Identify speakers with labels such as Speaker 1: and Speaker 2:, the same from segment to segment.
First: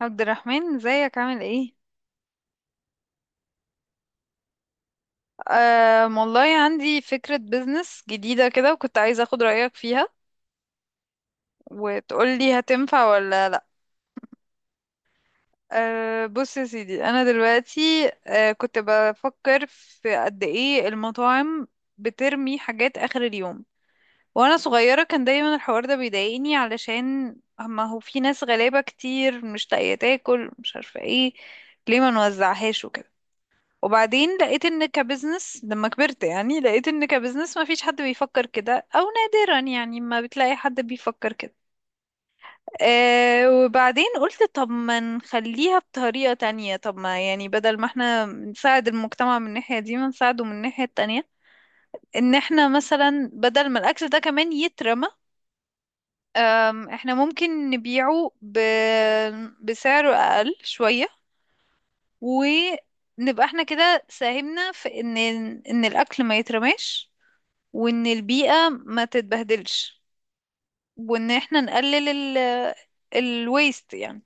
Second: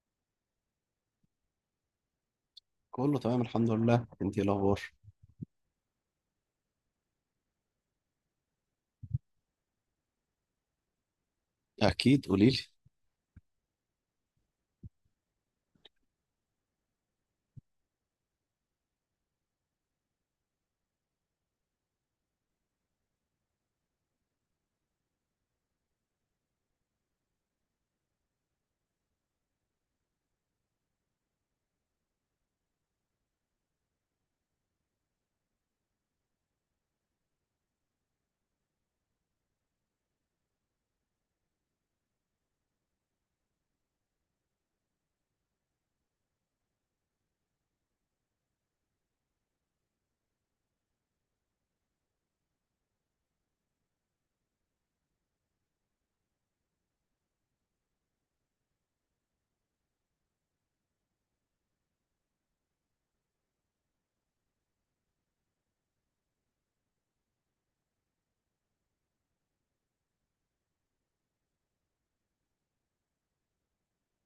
Speaker 1: عبد الرحمن، ازيك؟ عامل ايه؟
Speaker 2: كله تمام الحمد لله. انت ايه الاخبار؟
Speaker 1: آه والله عندي فكرة بيزنس جديدة كده، وكنت عايزة اخد رأيك فيها
Speaker 2: اكيد، قولي
Speaker 1: وتقولي
Speaker 2: لي.
Speaker 1: هتنفع ولا لا. آه بص يا سيدي، انا دلوقتي كنت بفكر في قد ايه المطاعم بترمي حاجات اخر اليوم. وانا صغيرة كان دايما الحوار ده بيضايقني، علشان ما هو في ناس غلابة كتير مش لاقية تاكل، مش عارفة ايه، ليه ما نوزعهاش وكده. وبعدين لقيت ان كبزنس، لما كبرت يعني، لقيت ان كبزنس ما فيش حد بيفكر كده، او نادرا يعني، ما بتلاقي حد بيفكر كده. آه وبعدين قلت طب ما نخليها بطريقة تانية، طب ما يعني بدل ما احنا نساعد المجتمع من الناحية دي، ما نساعده من الناحية التانية. ان احنا مثلا بدل ما الاكل ده كمان يترمى، احنا ممكن نبيعه بسعر اقل شوية، ونبقى احنا كده ساهمنا في ان ان الاكل ما يترماش، وان البيئة ما تتبهدلش، وان احنا نقلل الويست يعني.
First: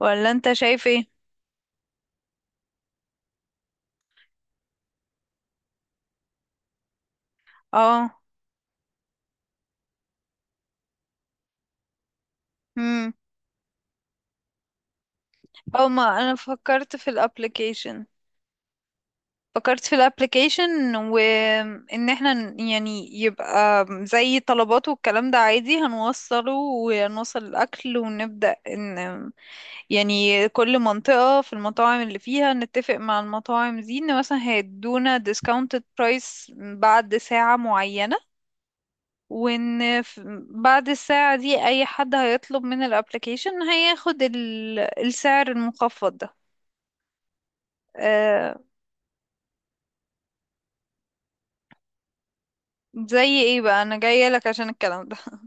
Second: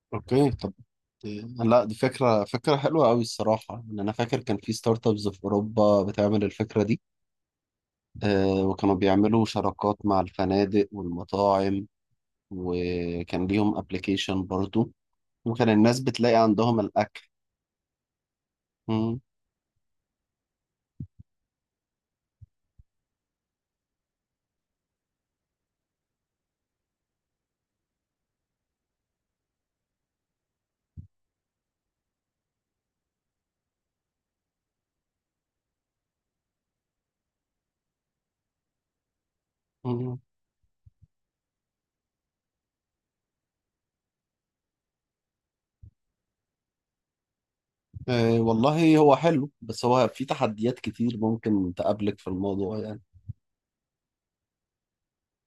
Speaker 1: ولا
Speaker 2: اوكي،
Speaker 1: انت
Speaker 2: طب
Speaker 1: شايف ايه؟
Speaker 2: لا دي فكره حلوه قوي الصراحه. ان انا فاكر كان في ستارت ابس في اوروبا بتعمل الفكره دي.
Speaker 1: اه.
Speaker 2: آه، وكانوا بيعملوا شراكات مع الفنادق والمطاعم،
Speaker 1: امم.
Speaker 2: وكان ليهم ابلكيشن برضو، وكان
Speaker 1: او
Speaker 2: الناس
Speaker 1: ما انا
Speaker 2: بتلاقي عندهم
Speaker 1: فكرت في
Speaker 2: الاكل.
Speaker 1: الابلكيشن.
Speaker 2: مم،
Speaker 1: فكرت في الابلكيشن وان احنا يعني يبقى زي طلبات والكلام ده عادي، هنوصله ونوصل الاكل ونبدأ ان يعني كل منطقة في المطاعم اللي فيها نتفق مع المطاعم دي ان مثلا هيدونا discounted price بعد ساعة معينة. وان
Speaker 2: مم.
Speaker 1: بعد الساعة دي اي حد هيطلب من الابليكيشن هياخد السعر المخفض ده.
Speaker 2: آه
Speaker 1: آه.
Speaker 2: والله هو حلو، بس هو في تحديات كتير ممكن تقابلك في الموضوع يعني.
Speaker 1: زي ايه بقى؟ انا جاية لك عشان الكلام ده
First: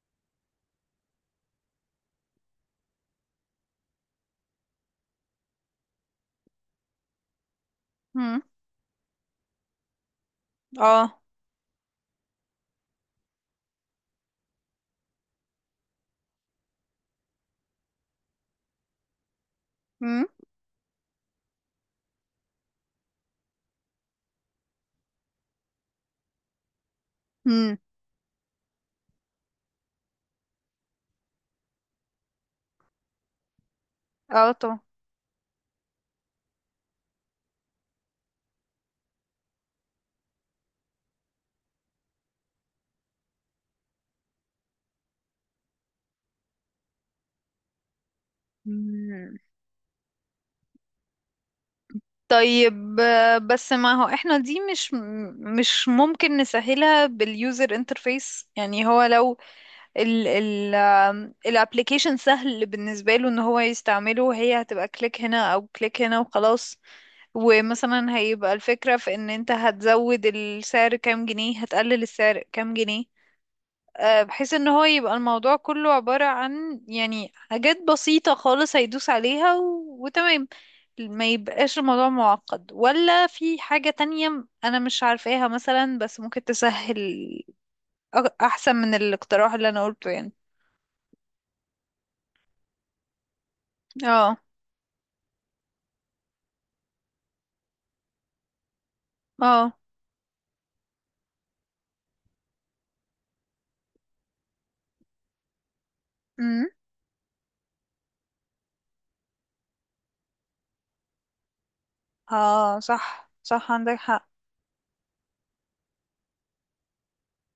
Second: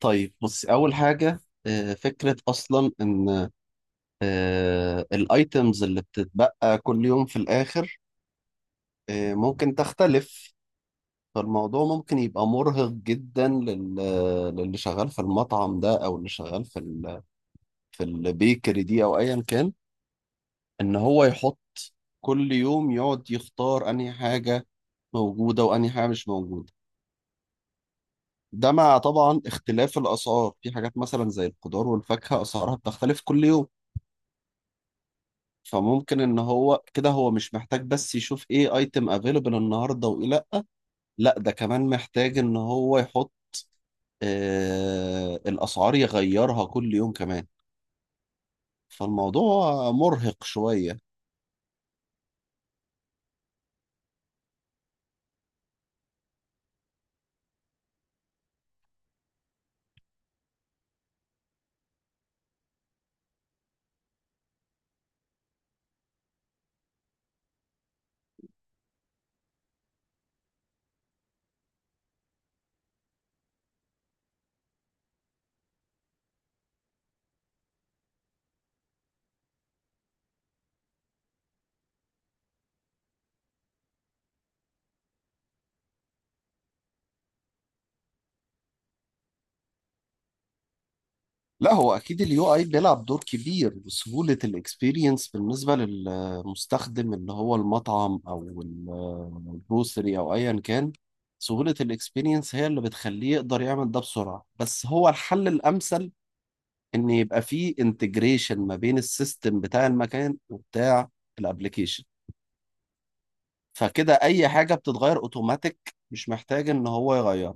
Speaker 2: طيب بص، اول حاجه، فكرة أصلا إن الايتمز اللي بتتبقى كل يوم في الاخر،
Speaker 1: مم.
Speaker 2: ممكن تختلف.
Speaker 1: اه.
Speaker 2: فالموضوع ممكن يبقى مرهق جدا للي شغال في المطعم ده، او اللي شغال في البيكري دي او ايا كان،
Speaker 1: مم.
Speaker 2: ان هو يحط كل يوم، يقعد يختار انهي حاجة موجودة وانهي حاجة مش موجودة.
Speaker 1: مم.
Speaker 2: ده مع طبعا اختلاف الاسعار في حاجات مثلا زي الخضار والفاكهة، اسعارها بتختلف كل يوم.
Speaker 1: اه طبعا.
Speaker 2: فممكن ان هو كده هو مش محتاج بس يشوف ايه ايتم افيلبل النهارده وايه لا، لا ده كمان محتاج ان هو يحط آه الاسعار، يغيرها كل يوم كمان.
Speaker 1: مم.
Speaker 2: فالموضوع مرهق شوية.
Speaker 1: طيب، بس ما هو احنا دي مش ممكن نسهلها باليوزر انترفيس؟ يعني هو لو ال ال الابليكيشن سهل بالنسبة له ان هو يستعمله، هي هتبقى كليك هنا او كليك هنا وخلاص. ومثلا هيبقى الفكرة في ان انت هتزود السعر كام جنيه، هتقلل السعر كام جنيه. بحيث ان هو يبقى الموضوع كله عبارة عن يعني حاجات بسيطة خالص هيدوس عليها وتمام. ما يبقاش الموضوع معقد، ولا في حاجة تانية انا مش عارفاها مثلا بس ممكن تسهل. احسن من الاقتراح اللي انا قلته يعني.
Speaker 2: لا هو اكيد اليو اي بيلعب دور كبير،
Speaker 1: اه.
Speaker 2: وسهولة الاكسبيرينس بالنسبة للمستخدم اللي هو المطعم او
Speaker 1: اه.
Speaker 2: الجروسري او ايا كان، سهولة الاكسبيرينس هي اللي بتخليه يقدر يعمل ده بسرعة. بس هو الحل الامثل
Speaker 1: امم.
Speaker 2: ان يبقى فيه انتجريشن ما بين السيستم بتاع المكان وبتاع الابليكيشن،
Speaker 1: اه صح صح، عندك
Speaker 2: فكده
Speaker 1: حق.
Speaker 2: اي حاجه بتتغير اوتوماتيك، مش محتاج ان هو يغير.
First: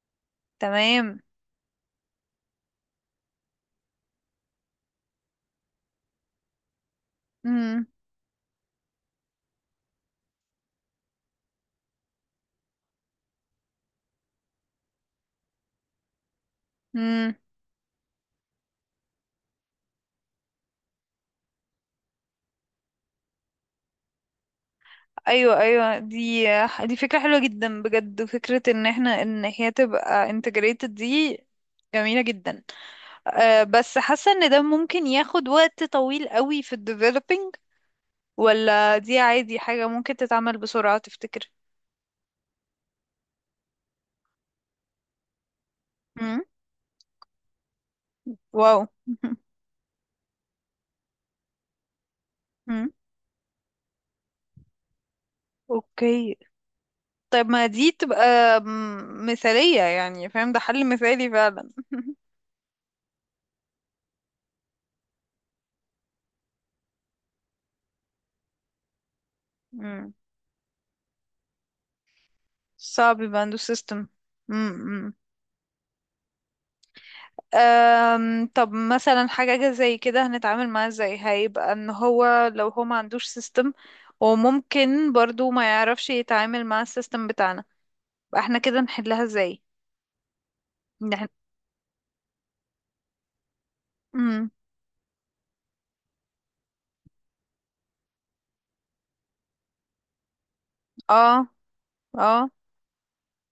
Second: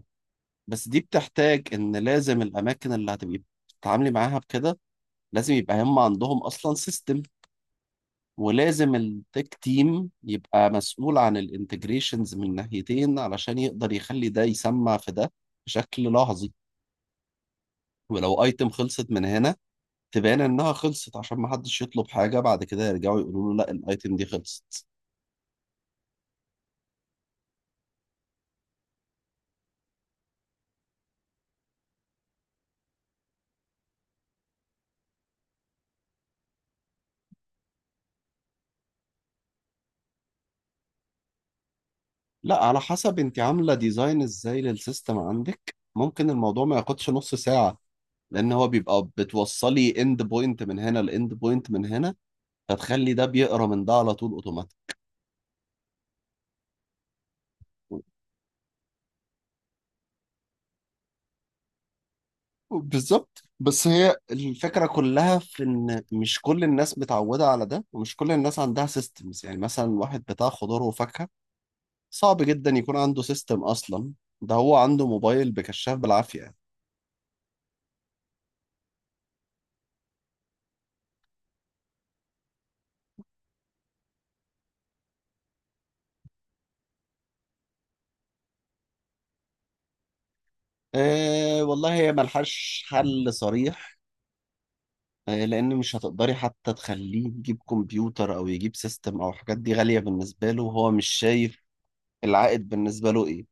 Speaker 2: بس دي
Speaker 1: تمام.
Speaker 2: بتحتاج ان لازم الاماكن اللي هتبقي بتتعاملي معاها بكده، لازم يبقى هم عندهم اصلا سيستم،
Speaker 1: امم.
Speaker 2: ولازم التك تيم يبقى مسؤول عن الانتجريشنز من ناحيتين علشان يقدر يخلي ده يسمع في ده بشكل لحظي.
Speaker 1: امم.
Speaker 2: ولو ايتم خلصت من هنا تبان انها خلصت، عشان ما حدش يطلب حاجه بعد كده يرجعوا يقولوا له لا الايتم دي خلصت.
Speaker 1: ايوه ايوه، دي فكرة حلوة جدا بجد، وفكرة ان احنا ان هي تبقى integrated دي جميلة جدا. أه بس حاسة ان ده ممكن ياخد وقت طويل قوي في ال developing. ولا دي عادي حاجة ممكن تتعمل بسرعة تفتكر؟
Speaker 2: لا على حسب انت عامله ديزاين ازاي للسيستم عندك، ممكن
Speaker 1: امم.
Speaker 2: الموضوع ما ياخدش نص ساعه، لان هو
Speaker 1: واو
Speaker 2: بيبقى بتوصلي اند بوينت من هنا لاند بوينت من هنا،
Speaker 1: امم.
Speaker 2: فتخلي ده بيقرا من ده على طول اوتوماتيك.
Speaker 1: اوكي. طيب ما دي تبقى مثالية يعني، فاهم؟ ده حل مثالي فعلا
Speaker 2: بالظبط، بس هي الفكرة كلها في إن مش كل الناس متعودة على ده، ومش كل الناس عندها سيستمز. يعني مثلا
Speaker 1: مم.
Speaker 2: واحد بتاع خضار وفاكهة صعب جدا يكون
Speaker 1: صعب
Speaker 2: عنده
Speaker 1: يبقى عنده
Speaker 2: سيستم
Speaker 1: سيستم.
Speaker 2: أصلا، ده هو عنده
Speaker 1: امم.
Speaker 2: موبايل بكشاف بالعافية يعني.
Speaker 1: طب مثلا حاجة زي كده هنتعامل معاه ازاي؟ هيبقى ان هو لو هو ما عندوش سيستم، وممكن برضو ما يعرفش يتعامل مع السيستم بتاعنا، يبقى احنا كده نحلها ازاي؟ نحن...
Speaker 2: إيه والله، هي ملهاش حل صريح.
Speaker 1: امم.
Speaker 2: لان مش هتقدري حتى تخليه يجيب كمبيوتر او يجيب سيستم، او حاجات دي غالية بالنسبة له وهو مش
Speaker 1: اه.
Speaker 2: شايف
Speaker 1: اه.
Speaker 2: العائد بالنسبة له ايه.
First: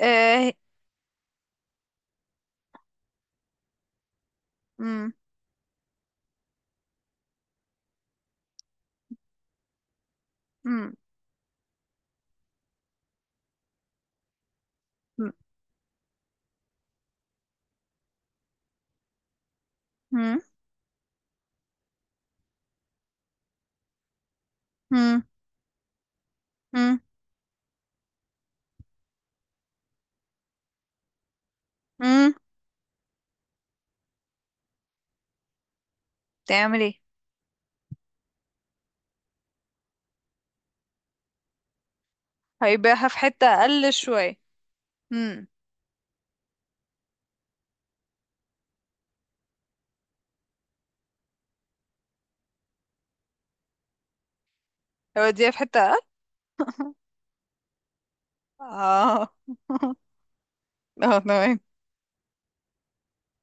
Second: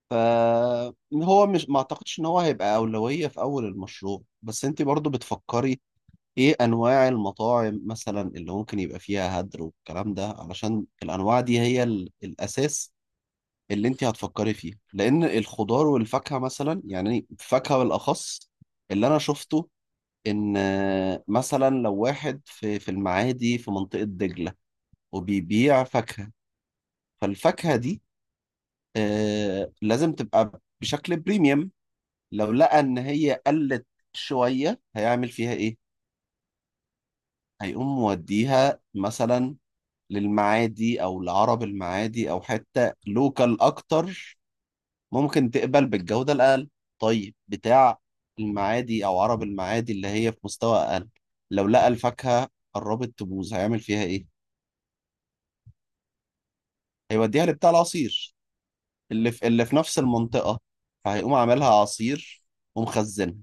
Speaker 1: اه.
Speaker 2: فهو مش ما اعتقدش ان هو هيبقى أولوية في اول المشروع. بس انت برضو
Speaker 1: امم.
Speaker 2: بتفكري ايه انواع المطاعم مثلا اللي ممكن يبقى فيها هدر والكلام ده، علشان
Speaker 1: امم.
Speaker 2: الانواع دي هي الاساس اللي انت هتفكري فيه. لان الخضار والفاكهة مثلا، يعني الفاكهة بالاخص، اللي انا شفته
Speaker 1: امم.
Speaker 2: ان مثلا لو واحد في المعادي في منطقة دجلة
Speaker 1: امم.
Speaker 2: وبيبيع فاكهة،
Speaker 1: امم.
Speaker 2: فالفاكهة دي لازم تبقى بشكل بريميوم.
Speaker 1: امم.
Speaker 2: لو لقى ان هي قلت شوية، هيعمل فيها ايه؟
Speaker 1: تعمل ايه؟
Speaker 2: هيقوم موديها مثلا للمعادي او لعرب المعادي، او حتة
Speaker 1: هيبيعها في حتة
Speaker 2: لوكال
Speaker 1: اقل
Speaker 2: اكتر،
Speaker 1: شوية. امم.
Speaker 2: ممكن تقبل بالجودة الاقل. طيب بتاع المعادي او عرب المعادي اللي هي في مستوى اقل، لو لقى الفاكهة قربت تبوظ، هيعمل فيها ايه؟
Speaker 1: هيوديها في حتة اقل
Speaker 2: هيوديها لبتاع العصير
Speaker 1: اه
Speaker 2: اللي في اللي في نفس المنطقة،
Speaker 1: اه
Speaker 2: فهيقوم
Speaker 1: تمام.
Speaker 2: عاملها عصير ومخزنها.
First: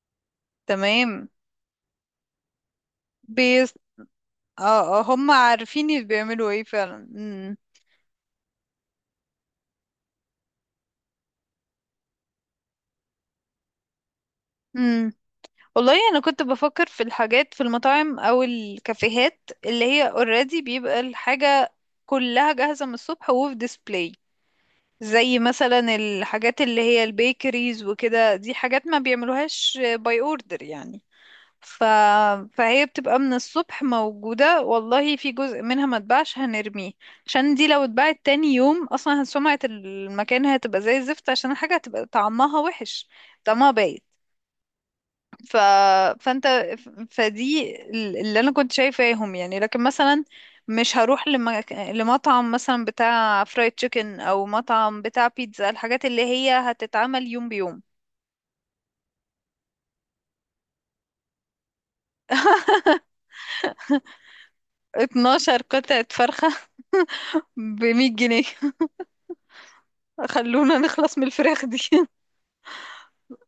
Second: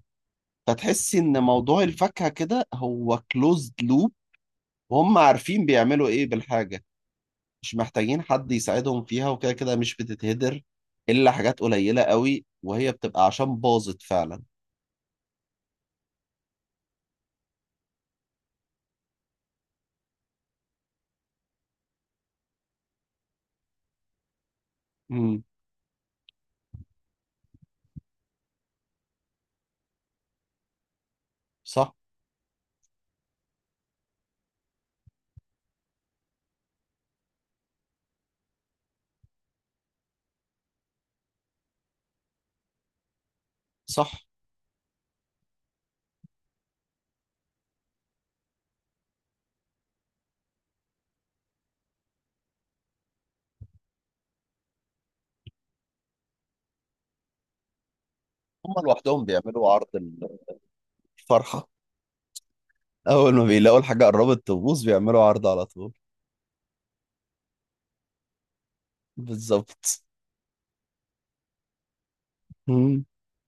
Speaker 2: فتحسي
Speaker 1: تمام.
Speaker 2: ان موضوع الفاكهة كده هو كلوزد
Speaker 1: بيس.
Speaker 2: لوب،
Speaker 1: اه، آه،
Speaker 2: وهم
Speaker 1: هم
Speaker 2: عارفين
Speaker 1: عارفين اللي
Speaker 2: بيعملوا ايه
Speaker 1: بيعملوا ايه
Speaker 2: بالحاجة،
Speaker 1: فعلا. امم.
Speaker 2: مش محتاجين حد يساعدهم فيها، وكده كده مش بتتهدر الا حاجات قليلة قوي، وهي بتبقى عشان باظت فعلا.
Speaker 1: امم. والله انا كنت بفكر في الحاجات في المطاعم او الكافيهات اللي هي اوريدي بيبقى الحاجة كلها جاهزة من الصبح وفي ديسبلاي. زي
Speaker 2: امم،
Speaker 1: مثلا الحاجات اللي هي البيكريز وكده، دي حاجات ما بيعملوهاش باي اوردر يعني. ف...
Speaker 2: صح
Speaker 1: فهي بتبقى من الصبح موجودة، والله في جزء منها ما اتباعش هنرميه. عشان دي لو اتباعت تاني يوم اصلا سمعة المكان هتبقى زي الزفت، عشان الحاجة هتبقى طعمها وحش، طعمها بايت.
Speaker 2: صح.
Speaker 1: ف... فانت فدي اللي انا كنت شايفاهم يعني، لكن مثلا مش هروح لمطعم مثلا بتاع فرايد تشيكن او مطعم بتاع بيتزا، الحاجات اللي هي هتتعمل يوم بيوم.
Speaker 2: هم لوحدهم بيعملوا عرض الفرحة، اول ما بيلاقوا الحاجة قربت تبوظ بيعملوا عرض
Speaker 1: 12
Speaker 2: على طول.
Speaker 1: قطعة فرخة ب100 جنيه.
Speaker 2: بالظبط.
Speaker 1: خلونا نخلص من الفراخ دي
Speaker 2: مم.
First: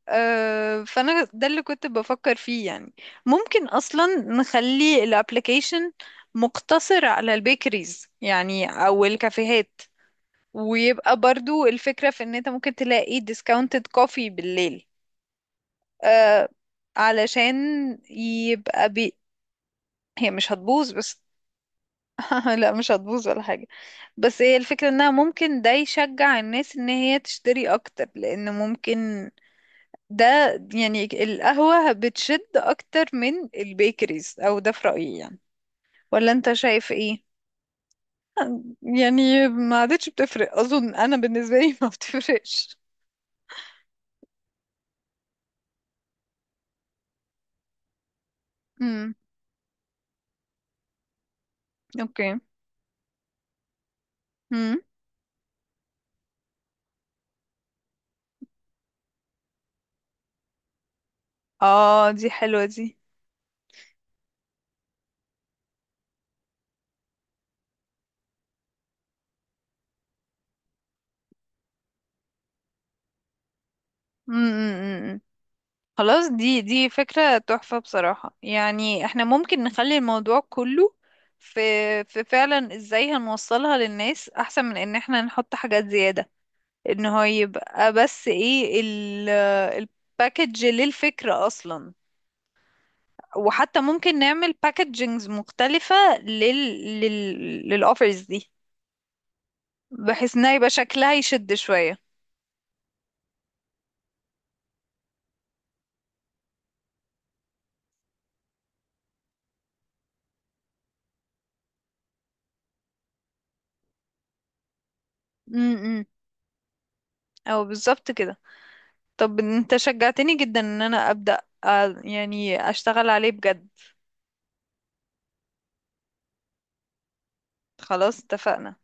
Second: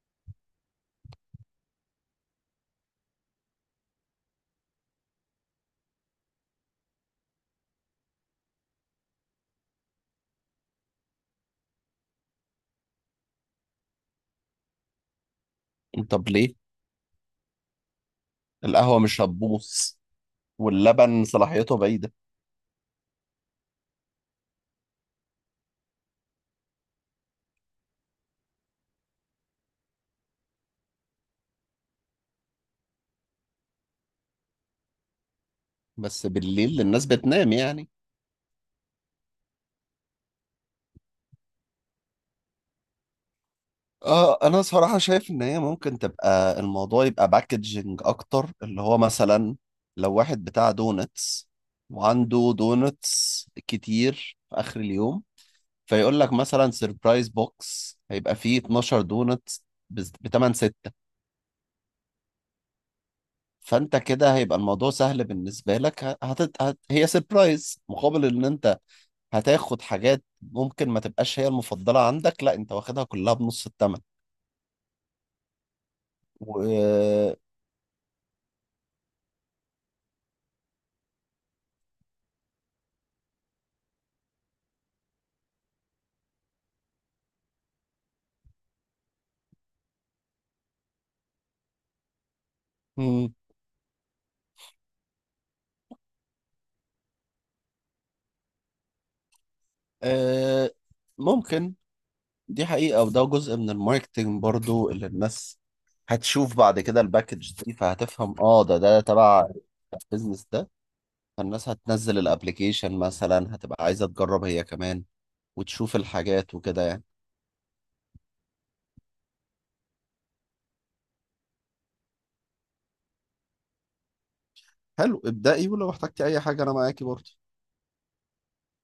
Speaker 1: فانا ده اللي كنت بفكر فيه يعني. ممكن اصلا نخلي الابليكيشن مقتصر على البيكريز يعني او الكافيهات. ويبقى برضو الفكرة في ان انت ممكن تلاقي ديسكاونتد كوفي بالليل.
Speaker 2: طب
Speaker 1: آه،
Speaker 2: ليه؟
Speaker 1: علشان يبقى
Speaker 2: القهوة مش هتبوظ
Speaker 1: هي مش هتبوظ بس.
Speaker 2: واللبن صلاحيته بعيدة.
Speaker 1: لا مش هتبوظ ولا حاجة. بس هي الفكرة انها ممكن ده يشجع الناس ان هي تشتري اكتر، لان ممكن ده يعني القهوة بتشد أكتر من البيكريز، أو ده في رأيي يعني.
Speaker 2: بس
Speaker 1: ولا أنت
Speaker 2: بالليل
Speaker 1: شايف
Speaker 2: الناس
Speaker 1: إيه؟
Speaker 2: بتنام يعني.
Speaker 1: يعني ما عادتش بتفرق أظن، أنا بالنسبة لي ما بتفرقش.
Speaker 2: اه انا صراحة شايف ان هي ممكن تبقى الموضوع يبقى باكجنج اكتر، اللي هو
Speaker 1: امم.
Speaker 2: مثلا لو واحد بتاع دونتس
Speaker 1: أوكي.
Speaker 2: وعنده دونتس كتير في اخر
Speaker 1: امم.
Speaker 2: اليوم، فيقول لك مثلا سيربرايز بوكس هيبقى فيه 12 دونتس ب 8 6.
Speaker 1: آه دي حلوة دي.
Speaker 2: فانت كده هيبقى الموضوع سهل بالنسبة لك، هي سيربرايز مقابل ان انت هتاخد حاجات ممكن ما تبقاش هي المفضلة عندك، لا انت واخدها كلها بنص الثمن.
Speaker 1: امم. خلاص، دي
Speaker 2: و
Speaker 1: فكرة تحفة بصراحة، يعني احنا ممكن نخلي الموضوع كله في في فعلا ازاي هنوصلها للناس أحسن من إن احنا نحط حاجات زيادة. ان هو يبقى بس ايه الباكج للفكرة اصلا؟
Speaker 2: مم.
Speaker 1: وحتى ممكن نعمل باكجينجز مختلفة للأوفرز دي، بحيث انها يبقى
Speaker 2: آه،
Speaker 1: شكلها يشد
Speaker 2: ممكن،
Speaker 1: شوية.
Speaker 2: دي حقيقة، وده جزء من الماركتينج برضو، اللي الناس هتشوف بعد كده الباكج دي فهتفهم اه ده تبع البيزنس ده. فالناس هتنزل الابليكيشن مثلا هتبقى عايزة تجرب هي كمان وتشوف
Speaker 1: امم.
Speaker 2: الحاجات وكده يعني.
Speaker 1: او بالظبط كده. طب انت شجعتني جدا ان انا ابدأ، يعني اشتغل عليه بجد.
Speaker 2: حلو، ابدأي، ولو احتجتي اي حاجة انا معاكي برضو.
Speaker 1: خلاص، اتفقنا.